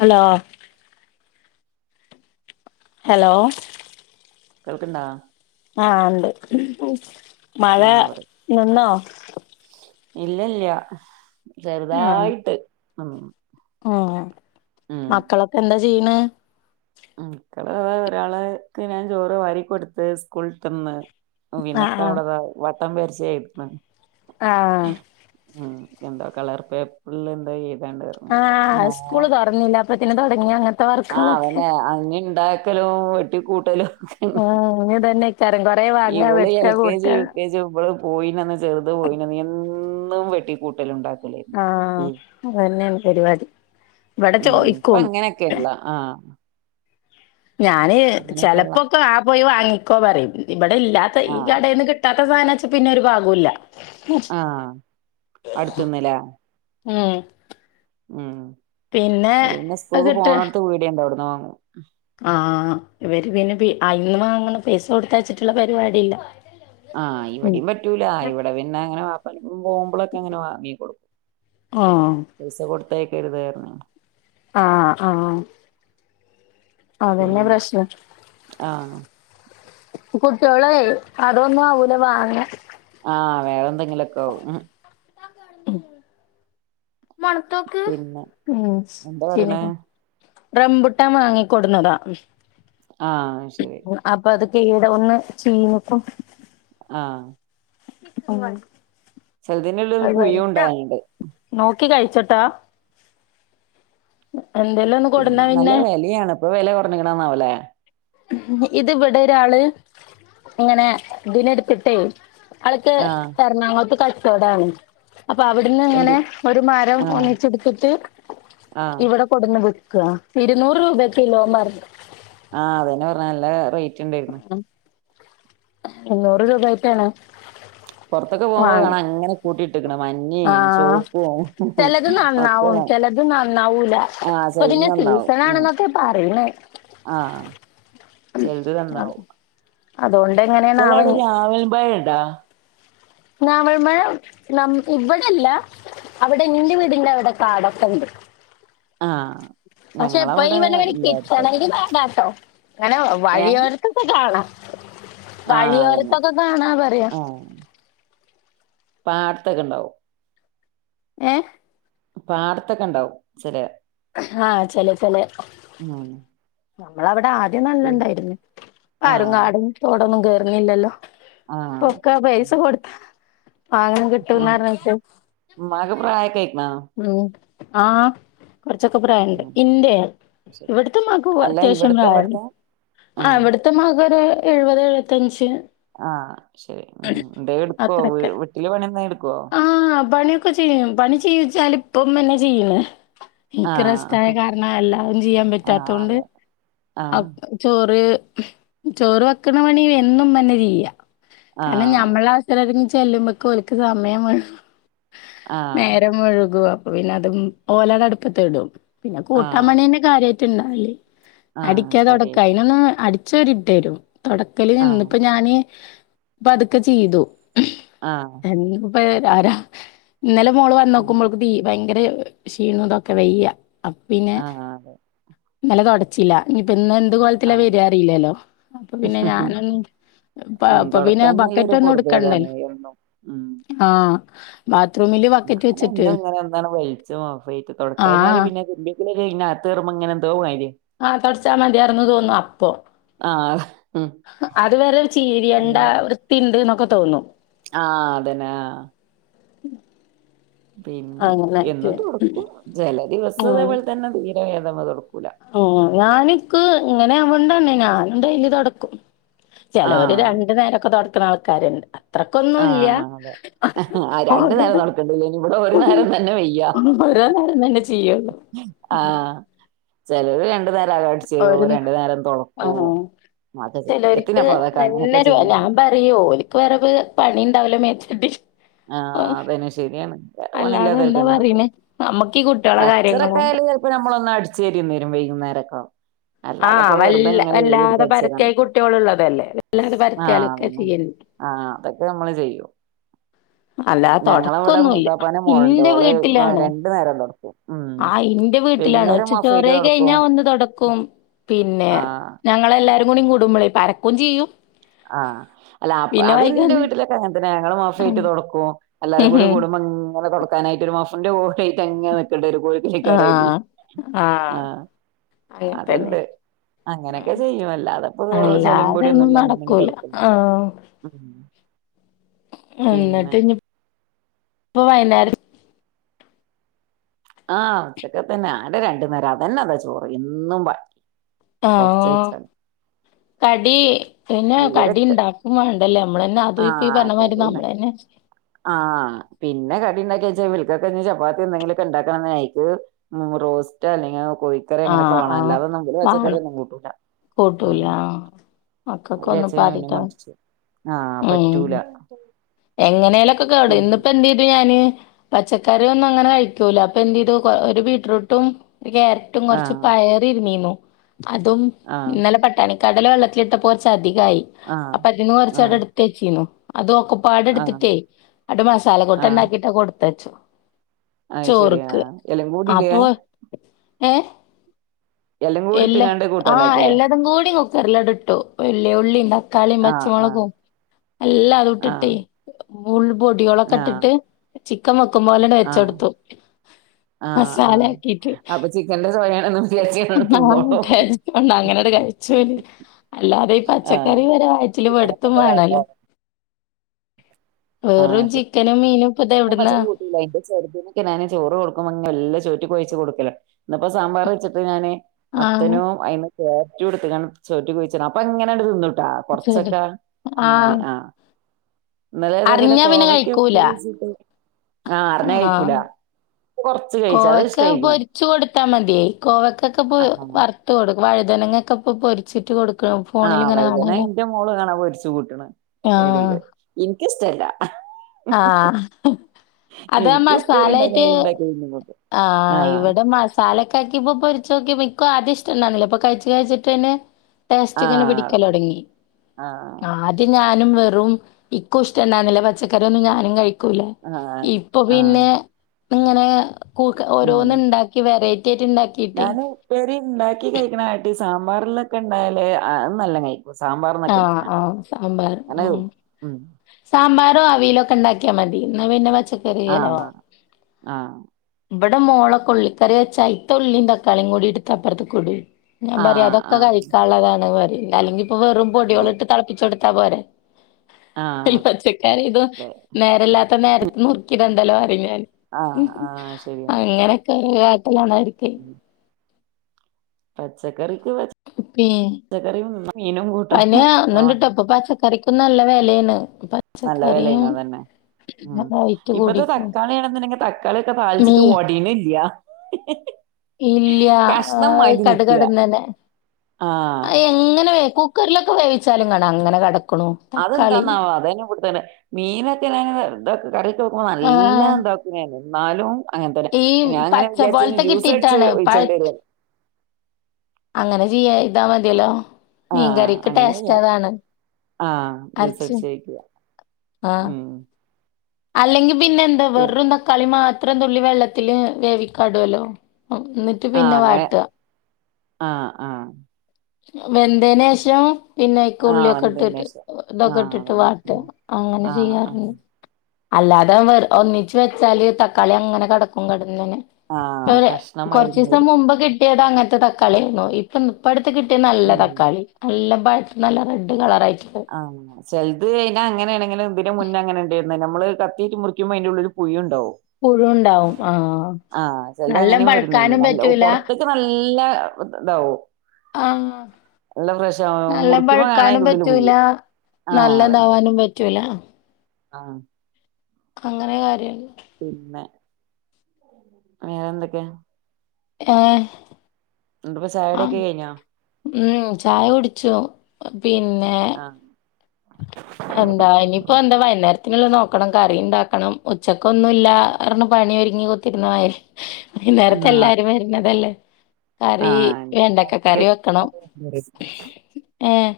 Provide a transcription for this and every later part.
Hello hello കേൾക്ണ്ടാ ആ ണ്ട് മഴ ആഹ് നിന്നോ ഇല്ലല്ല്യ ചെറ്തായിട്ട് ആ ആഹ് ആ മക്കളൊക്കെ എന്താ ചീയ്യ്ണ് ഉം ക്കള ഒരാളേക് ഞാൻ ചോറ് വാരികൊട്ത്ത് സ്കൂള്ട്ടന്ന് ആഹ് വിനത്ത അവിടെത വട്ടം വര്ച്ച് എഴുത്ണ് ആഹ് എന്തോ കളർ പേപ്പര്ല് എന്തോയ്യ ആഹ് സ്കൂള് തൊർന്നില്ല പ്പ തുടങ്ങി അങ്ങ ആഹ് അവനെ അങ്ങ ഇണ്ടാക്കലും വെട്ടി കൂട്ടലും. ആഹ് ഇനി ഇതന്നെ ചരം കൊറേ വാങ്ങ ഇവള് എൽ വെട്ടാ കെ ജി കൂട്ടാ യു കെ ജി ഇവള് പോയിനന്ന് ചെറുത് പോയിനന്ന് എന്നും വെട്ടി കൂട്ടലും ഇണ്ടാ ആഹ് അത് തന്നെയാണ് പരിപാടി ഇവിടെ ഉം ഇപ്പൊ ചോയിക്കും. അങ്ങനെയൊക്കെയുള്ള ആഹ് ഞാന് അങ്ങനെയൊക്കെയുള്ള ചെലപ്പോക്കെ ആ പോയി വാങ്ങി കോ പറയൽണ്ട് ഇവിടെ ഇല്ലാത്ത ഈ ആഹ് കടേന്ന് കിട്ടാ- ഈ സാനാ ച്ച പിന്നൊരു ഭാഗോല്ല ആഹ് അടുത് ന്ന് ലേ മ്മ്- ഉം വൽ പിന്നെ സ്കൂള് അത് ക്ക് കിട്ട പോണോടുത്ത് പീട്യ ണ്ട് അവിടു ന്ന് വാങ്ങും ആഹ് ഇവര് പിന്നെ ഐന്ന് മാങ്ങണ പൈസ കൊട് തൈച്ചിട്ടുള്ള പരിപാടി ഇല്ല ആഹ് ഇവിടിം പറ്റൂല ഇവിടെ പിന്നെ അങ്ങനെ പോകുമ്പോളൊക്കെ അങ്ങനെ വാങ്ങീ കൊടുക്കും ആഹ് പൈസ കൊടു തയ്ക്കരുത് പറഞ്ഞണ് ആഹ് ആഹ് അതെന്നെ പിന്നെ പ്രശ്നം ആഹ് കുട്ട്യാളെ അതൊന്നും ആവൂല വാങ്ങ ആഹ് വേറെ എന്തെങ്കിലോക്കെ ആവും ഉം ആ മണത്തോക്ക് പിന്നെ ഉം എന്താ പറയണേ ചീഞ്ക് ണു റംബുട്ടാൻ വാങ്ങിക്കൊടുന്നതാ ആഹ് ശരി അപ്പൊ അത് കീട ഒന്ന് ചീഞ്കുണു ആഹ് ഉം ചെലതിനുള്ളൊരു പുഴു ഉണ്ടാവലിണ്ട് ക്കി കഴിച്ചിട്ടാ ഉ പിന്നെ നല്ല വിലയാണ് ഇപ്പൊ വില കുറഞ്ഞ കണാവലേ ഇത് വിടെ ഒരാള് ഇങ്ങനെ ഇതി നെടുത്തിട്ടേ അള് ക്ക് ആഹ് എറണാകൊളത്ത് ക ചോടാണ് അപ്പൊ അവിടെന്ന് എന്ത് ഇങ്ങനെ ഒരു മരം ആഹ് ഒന്നിച്ചെടുത്തിട്ട് ആഹ് ഇവിടെ കൊടുന്ന് വി ഇരുനൂറ് രൂപ കിലോ പർ ആഹ് അതെന്നെ പറഞ്ഞ നല്ല റേ റ്റ് ണ്ടായിരുന്നു എണ്ണുറ് രൂപായൊ ക്കെയാ ണ് പുറത്തൊക്കെ പോകുമ്പോ കാണ അങ്ങനെ കൂട്ടി ആഹ് ചിലത് ഒക്കെ നന്നാവും കാണാം ചിലത് നന്നാവൂല ആഹ് ചെലത് അപ്പൊതിന്നെ നന്നാവും സീസൺ ഉം ആണെന്നൊക്കെ പറയണേ ആഹ് ചെലത് നന്നാവും അതുകൊണ്ട് ചില എങ്ങനെയാണാവ അവിടെ രാവലും ഭയണ്ടാ നാവൾമഴ ന ഇവിടെല്ല അവിടെ എന്റെ വീടിിലും അവിടെ കാടൊക്കെ ഉണ്ട് ആഹ പക്ഷെ എപ്പ ഇ പറനെ കെറ്റായി വടാട്ടോ അങ്ങനെ ഏഹ് വഴിയോർത്തൊക്കെ കാണാം ആഹ് അതന്നെ വഴിയോരത്തൊക്കെ കാണാ പറയാ ആഹ് പാടത്തൊക്കെ ഇണ്ടാവും ഏഹ പാടത്തൊക്കെ ഉണ്ടാവും ചെറയാ ആഹ ചല തല്ലെ ആഹ നമ്മളവിടെ ആ ന ആ ആഹ് ഉങ്ങയില്ലല്ലോ പക്ക ആഹ് ബയസ കൊടുത്ത ആ അങ്ങനെ ഉം കിട്ടന്നാരട്ട ഉമ്മാക്ക് പ്രായൊക്കെ ആയിക്ക്ണോ ഉം ആഹ കുറച്ചൊക്കെ പ്രായുണ്ട് ഉം ഇന്ത്യ ശരി ഇവിടത്തെ മാക്ക് അല്ല അത്യാവശ്യം ഇവിടുത്തെ പ്രായ ഇവിടുത്തെ ആ ആഹ് ഇവിടത്തെ മാക്ക്രു എഴുപത് എഴുപത്തഞ്ച് ആ ശരി ഉ എന്ത എടുക്കുവോ അത്രയൊക്കെ വീട്ടില് പണിയന്താ എടുക്കുവോ എന്ന ഇപ്പം എന്നന്നെ ചെയ്യുന്ന എനിക്ക് ആഹ് റെസ്റ്റായകാരണം എല്ലാവും ചെയ്യാൻ പറ്റാത്ത ആഹ് കൊണ്ട് അതെ ആ ആഹ് ചോറ് ചോറ് വെക്കണ പണി എന്നുംഉമ്മന്നെ ചെയ്യ കാരണം ആഹ് അതെ ഞമ്മളസര [inaudible] ചെല്ലുമ്പക്കലക്ക്ഓല്ക്ക് സമയംവെ ആഹ് നേരം മുഴുവ പ്പ പിന്നെ അതും ഓലടെ അടുപ്പതേടും പിന്നെ ആഹ് കൂട്ടാമണേന്റെ കാര്യ തിന്നാലി ആഹ് അടിക്കാതൊടക്ക കാര്യായിട്ട് അയിനൊന്ന് അ ചരിദ്തരും തുടക്കല് ആഹ് നിന്നിപ്പ ഞാന് അപ്പ അതുൊക്കെ ചെയ്തു ആ ഇന്നിപ്പോ ഇന്നലെ മോള് വന്ന ഉം ക്കുമ്പോബി ഭയങ്കര ക്ഷീണതൊക്കെ വെയ്യ പിന്നെ ആഹ് അതെ ഇന്നല തൊടച്ചില്ല ഇനിപ്പന്ന അതുപോല്ത്തെ ആഹ് വരാറില്ലല്ലോ അപ്പൊ പിന്നെ ഉം ഞാനൊപ്പ പിന്നെ ബക്കറ്റ് തൊടക്കാഞ്ഞാലൊരു ഒന്നും പൊറുതേടാണ് എടുക്കണ്ടല്ലോ എന്നും ഉം ആ ബ ബാത്റൂമില് ബക്കറ്റ് വെച്ചി ഇന്ന ഇങ്ങനെ എന്താണ് വലിച്ചോ വൈകിട്ട് തുടക്കാല് എന്നാല് ആഹ് പിന്നെതിനാത്ത് കേറുമ്പോ ഇങ്ങനെ എന്തോമാതിരി ആ തുടച്ചാ മതിയാർന്ന് തോന്നും അപ്പൊ ആഹ് ഉം അത് വേറെ ചീരിയണ്ട വൃത്തി ഉണ്ട് ന്നൊക്കെ തോന്നു ആ അതന്നെ ആ ഉം പിന്നെ എന്നും തടുക്കും ജല ദിവസോ ഇതേപോലെ പോലെ തന്നെ [unintelligible] [unintelligible] ആ ഞാനിക്ക് ഇങ്ങനെ കൊണ്ടന്നെനാ നിണ്ടയില്ല്തെടക്കും. ചെലവര് ആഹ് രണ്ടു നേരൊക്കെ തൊട ക്കണ ആൾക്കാര്ണ്ട്. അത്രക്കൊന്നുംല്ല. ആഹ് അതെ ആ രണ്ടു ഓരോ നേരം നടക്കണ്ടില്ല ഇനി ഇവിടെ ഒരു ഓ നേരം തന്നെ വയ്യ ഓരോ നേരം തന്നെ ചെയ്യുള്ളൂ. ഉം ചെലര് രണ്ട് നേ [unintelligible] അതൊക്കെ ചെയ്യും ചെലവരിക്ക് എത്തിനപ്പ അതൊക്കെ അങ്ങനൊക്കെ എല്ലരു ല്ല ചെയ്യുന്നു ഞാൻ പറയോം ഓലിക്ക് വെരത് പണി [unintelligible] മേച്ച് കിട്ടി ആഹ് അതന്നെ. ശെരിയാണ്. ഓ വേറെ അല്ലാതെ എന്താ പണിയില്ലാത്തോർക്കുനെടക്കൊള്ളൂ. പറീണെ നമ്മക്ക് ഈ കുട്ട്യാളെ കാര്യങ്ങളും കച്ചറക്കായാല് ചെലപ്പ നമ്മെള് ഒന്നടി ചേരി നേരം വൈകുന്നേരെക്ക. ആഹ് വൽ വല്ലാതെ തരാൻ പരത്തിയായി പറ്റോ കുട്ടികളുള്ളതല്ലേ. വല്ലാതെ ആഹ് അതന്നെ പരത്തിയാലൊക്കെക്കീ ആഹ് അതൊക്കെ നമ്മള് ചെയ്യും അല്ലാ ഞങ്ങളവിടെ തൊടക്കൊന്നുല്ല. മൂത്താപ്പാന്റെ മോളുണ്ട് ന്റെ ഓള് വീട്ടിലാണ്. രണ്ടു നേരം തൊടക്കും ഉം ആ യിന്റെ വീട്ടിലാണ് വൈകുന്നേരം ഉച്ചക്ക് മഫ്‌തായിട്ട് ചോറെയി തൊടക്കും കഴിഞ്ഞാ ഒന്ന് തൊടക്കും. പിന്നെ ആഹ് ഞങ്ങളല്ലാരും [unintelligible] കൂടുമ്പഴേ പരക്കും ചെയ്യും ആഹ് അല്ല അപ് പിന്നെ അത് ഇന്റെ വൈകുന്നേ വീട്ടിലൊക്കെ അങ്ങത്തന്നെ ഞങ്ങള് മോഫ്റ്റ് ആഹ് തൊടക്കും എല്ലാരുക്കൂടി കൂടുമ്പോ ഇങ്ങനെ തൊടക്കാനായിട്ട് ഒരു മോഫ് അന്റെ ഓട്ടയിട്ടങ്ങെനെ പിള്ളേരു കോഴിക്കൂഞ്ഞൊക്കെ റെഡി. ആഹ് ആ ആഹ് അങ്ങൻതന്നെ അതെണ്ട്. അങ്ങനെക്കെ ചെയ്യും. അല്ലാതപ്പോ ചെളിയും അല്ലാതൊന്നും പൊടിയൊന്നുംല്ലന്നാ. നടക്കൂല ആഹ് പിന്നെ എന്നിട്ട് ഇനി പ്പ വൈയു [inaudible] ആഹ് ഉച്ചക്കത്തെന്നെ ആകെ രണ്ട് നേരം അതന്നെ കൊറച്ച് ആഹ് വെച്ചാല് കടി പിന്നെ ഇവരൊക്കെ കടിയിണ്ടാക്കു വാണ്ടല്ലേ നമ്മള് പിന്നെ അതും ഇപ്പയി ആഹ് പറഞ്ഞമാതിരി കറി നമ്മളെന്നെ. ആഹ് പിന്നെ കടി ഉണ്ടാക്കിച്ചാ വിൽക്കക്കെനി ചപ്പാത്തിയെന്നെങ്കിലുക്കെണ്ടാക്കാനെയ്ക്കും ഉ റോസ്റ്റ് അല്ലെങ്കി ഉ കോഴിക്കറി അങ്ങനെയെക്കെ ആഹ് വേണം. ആഹ് അല്ലാതെ നമ്മില് വാണം പച്ചക്കറിയൊന്നും കൂട്ടൂല. ഉം കൂട്ടൂല ഉം ആഹ് മക്കക്കൊന്നും ഇപ്പ അതിലച്ചകാർണ പിന്ന ആദ്യത്തെ മടിച്ച ആഹ് പറ്റൂല എങ്ങനെലൊക്കെ കേടു. പിന്നെ ഇന്ന്പ്പെ എന്തെയ്തു ഞാന്. പച്ചക്കറിയൊന്നും അങ്ങനെ കഴിക്കൂല. അപ്പൊ എന്ത് ചെയ്തു കൊ ഒര് ബീറ്റ്റൂട്ടും. ഒര ക്യാരറ്റും കൊറച്ച് ആഹ് പയറിരുന്നീന്നു. അതും ആഹ് ഇന്നലെ പട്ടാണി കടല വെള്ളത്തിലിട്ടപ്പോരു ചദി ക്കയ് ആഹ് അപ്പയതീന്ന് ആഹ് കൊറച്ചതെടു വെച്ചീന്നു അത് കുപ്പാട് ആഹ് എടുത്തിട്ടേ അട മസാല കൂട്ടാൻ ആഹ് ഉണ്ടാക്കിട്ട കൊടു ത്തച്ചു ആഹ് ശരിയാ എല്ലം കൂടി ടേ ഏ എല്ലാ ആഹ് കൂട്ടാണ്ടാക്കെ എല്ലാതും കൂടി നു ക്കർ ലാട് ഇട്ടു വല്ലുള്ളീം ത ക്കാളീം ആഹ് ആഹ് പച്ചമുളകും എല്ലാതും ആഹ് ഇട്ടിട്ടേ ബുൾ പൊടിയികളൊക്കെ ആഹ് ഇട്ടിട്ട് ചി ക്കൻ വെക്കുമ്പോലണ്ട് വെ ച്ചെടുത്തു ആഹ ആഹ് അപ്പൊ ചിക്കന്റെ ചൊ യാണും വിചാരിച്ച ആഹണ്ട അങ്ങനെയട് കഴിച്ചോ ല് അല്ലാതെ ഈ ആഹ് പച്ചക്കറി വരെ വയ് റ്റില് അതൊക്കെ പെടുത്തും ഇന്റെ വേണല്ലോ കാട്ടാണ് വെറും ചിക്കനും മീനും ഇപ്പൊ ഇത് എവിടുന്നാ [unintelligible] എന്റെ ചെറുതിനൊക്കെ ഞാന് ചോറ് കൊടുക്കും [unintelligible] ചോ ന്നിട്ട് കൊഴച്ച് കൊടുക്കല ഇന്ന് ഇപ്പോ സാമ്പാർ വെച്ചിട്ട് ഞാന് ആഹ് മത്തനും അയിന് ക്യാരറ്റും എടുത്തക്കണ് ചോറ്റി കുഴിച്ച് ഇടാൻ അപ്പോ ഇങ്ങനെ അങ്ങട് തിന്ന് ശരി കൊറച്ചൊക്കെ അങ്ങനെ ആഹ് ആ ഇന്നലെ ഇതേപോലെ അറിഞ്ഞാ പിന്നെ കോവയ്ക്ക കഴിക്കൂല ഉപ്പേരിവേച്ച് ആഹ് കൊറച്ച് കഴിച്ച് അത് കോവക്ക ഇഷ്ടായിക്ക്ണ് പൊരിച്ചു കൊടുത്താ മതിയായി കോവക്കൊക്കെ പോ ആഹ് വറുത്ത് കൊടുക്ക വഴുതനങ്ങൊക്കെ ഇപ്പൊ പൊരിച്ചിട്ട് കൊടുക് ആഹ് വൈദന എന്റെ മോള് കാണാൻ പൊരിച്ച് കൂട്ടണ് ആഹ് ഇടയില് എനിക്കിഷ്ടല്ല ആഹ് അതാ മസാലായിട്ട് ആഹ് ഇവിടെ മസാലൊക്കെ ആക്കിപ്പോ പൊരിച്ച് നോക്കിയപ്പ എനിക്കും ആദ്യം ഇഷ്ടണ്ടാര്ന്നില്ല ഇപ്പൊ കഴിച്ച് കഴിച്ചിട്ട് പിന്നെ ടേസ്റ്റ് ഇങ്ങനെ ആഹ് പിടിക്കലൊടങ്ങി ആഹ് ആദ്യം ഞാ വെറും ഇൻകും ഇഷ്ടണ്ടാരുന്നില്ല പച്ചക്കറി ഒന്നും ഞാനും ക കൂല ആഹ് ഇ അപ്പൊ ആഹ് പിന്നെ ഇപ്പങ്ങനെ ക്കൂ ഉം ഓരോന്ന് ഉണ്ടാക്കി വെറൈ ഞാൻ ഉപ്പേരി ണ്ടാക്കി കഴിക്കണ ആട്ട് സാമ്പാറെല്ലാം ക്ക്ണ്ടായല് നല്ല കയ് ആഹ് ആഹ് സാമ്പാർ ആഹ് തിന്നും. ഉം സാമ്പാറും ആവിയല് ക്ക് ഉണ്ടാക്കിയാ മതി ന്ന പിന്നെ പച ആഹ് ആഹ് ആഹ് ഇവിടെ മോളൊക്കുള്ളിക്കറി വെച്ച അയ്ത്ത ഉള്ളിം തക്കാളിം കൂടി ഇട്ത്തപ്പൊർത്ക്കിടുവേ. ഞാൻ പറയാ ആഹ് അതൊക്കെ ആഹ് കഴിക്കാള്ളതാണ് പറിം ഇല്ലാ അല്ലെങ്കിപ്പ വെറും അതെ പൊടിയോള് ട്ട് തളപ്പിച്ചൊടു ത്താ പോരേ. ഈ ആഹ് പച്ചക്കറി ദും അതെ നേരെല്ലാത്ത നേരത്ത് നുർക്കിട [unintelligible] പിന്നേ റിം ആഹ് ആഹ് ശരിയാണ് അങ്ങനെയൊക്കെ [unintelligible] ലോണാരിക്കേ പച്ച ചക്കറിക്ക് പച്ചക്കറ പനിയ ഒന്നണ്ടിട്ടപ്പൊ പാച്ച കറരിക്കും നല്ല വിലയാണ് നല്ല പച്ചക്കറിയും വിലയണ തന്നെ ഉം റേറ്റ് ഇപ്പത്തെ കൂടിക്കുണു തക്കാളിണെന്നുണ്ടെങ്കിൽ തക്കാളിയ ഒക്കെ മീ താളിച്ചിട്ട് ഒടിന ഇല്ല ഇല്ല കഷണം മാറ്റ നിിക്ക കടുകടന്നനെ ആഹ കുക്കറിലൊെേവിച്ചാലും കാണ അങ്ങെടും അതെന്താന്ന അതെന വിടുത്തേന മീനൊക്കെ ഇതൊെ ക നല്ല ആഹ് ഉണ്ടാക്കെ നാലും ഈ അങ്ങനത്തെന്നാ അങ്ങനെ പച്ച വിചാരിച്ച പോലത്തെ ജ്യൂസ് കിട്ടിയിട്ടാണ്. അടിച്ചച്ച് പഴ ഒഴിച്ചോണ്ട വരത് അങ്ങനെ ചെയ്യാ ഇതാ മതിയല്ലോ ആഹ മീൻകറിക്ക് അങ്ങനെെയ്യ ടേസ്റ്റ് അതാണ്. ആഹ അരച്ച് ജൂസ്ടിച്ചയ്ക്കുക ഉം അല്ലെങ്കിൽ പിന്നെ എന്ത ഉം. വെറുംന്ത കളിമ അത്രയും തുള്ളി വെള്ളത്തില് വേവിക്കാടുല്ലോ എന്നിട്ട് ആ പിന്നെ അങ്ങനെ വാട്ടുക ആ ആ വെന്തേനുശേഷം പിന്നെക്ക ആ ഉള്ളിയൊക്കെ വന്നതിന് ഇട്ടിട്ട് ശേഷം ആ ഇതൊക്കെ ഇട്ടിട്ട് അതന്നെ വാട്ടുക ഉം. അങ്ങനെ ആ ആ ചെയ്യാറുണ്ട്. അല്ലാതെ ഒന്നിച്ച് വെച്ചാല് തക്കാളി അങ്ങനെ കിടക്കും കിട ആ അങ്ങനെ കഷ്ണമായി കുറച്ച് ഇങ്ങനെ ദിവസം കൊടുക്കും മുമ്പ് കിട്ടിയത് അങ്ങനത്തെ ത കളിയാണോ ഇപ്പൊ ഇപ്പ കിട്ടിയ നല്ല ഉം തക്കാളി നല്ല നല്ല റെഡ് കളർ ആയി ആഹ് ചെലത് അങ്ങനെണ് ഇങ്ങനെ ഇതിന് മുന്നേ അങ്ങനെ ഉണ്ട നമ്മള് കത്തിയിറ്റു മുറിക്കുമ്പോ അതിൻ്റെ ഉള്ളില് പുഴു ഉണ്ടാവും. പുഴു ഉണ്ടാവും. ആഹ് ആ ചിലത് നല്ലം അങ്ങനെയും വരും പഴുക്കാനും നല്ല പറ്റൂല പുറത്തേക്ക് നല്ല ഇതാവും ആഹ് നല്ല ഫ്രഷ് ആവും നല്ലം മുറിക്കുമ്പോ കാണാ പഴുക്കാനും അറെ ഉള്ളില് പറ്റൂല പുഴു. നല്ലതാവാനും പറ്റൂല. ആ. അങ്ങനെ കാര്യല്ല. പിന്നെ വേറെ എന്തൊക്കെ? ഏ ഇപ്പ ചായകുടി ഒക്കെ കഴിഞ്ഞാ? ഉം ചായ കുടിച്ചു. പിന്നെ ആഹ് എന്താ ഇനിപ്പോ എന്താ വൈകുന്നേരത്തിനുള്ള നോ ക്കണം കറി ഇണ്ടാക്കണം ഉച്ചക്ക് ഒന്നുല്ലാ ർണ് പണി ഒരുങ്ങി കുത്തിര്ന്നതേനി. വൈന്നേരത്ത് ആഹ് എല്ലാരും വര്നതല്ലേ. കറീ ആഹ് വെണ്ടക്ക കറി വെക്കണം. ഏഹ്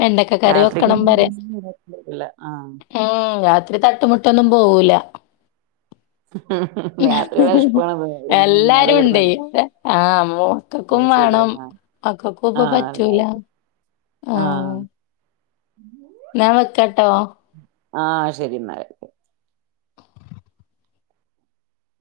വെണ്ടക്ക കറിയൊ [unintelligible] ആഹ്. ഉം രാത്രി തട്ടുമുട്ടൊന്നും പോവൂലാ രാത്രി വെശപ്പാണത് ഒന്നും തിന്നാതെ എല്ലാരും കെടന്ന് ഇണ്ടേ ആഹ് മൊക്കക്കും അത് വേണം ശരിയാണ് മക്കക്കും ഇപ്പൊ പറ്റൂല്ല ആഹ് ആഹ്. ഞാൻ വെക്കാട്ടോ. ആഹ് ശരി എന്നാല്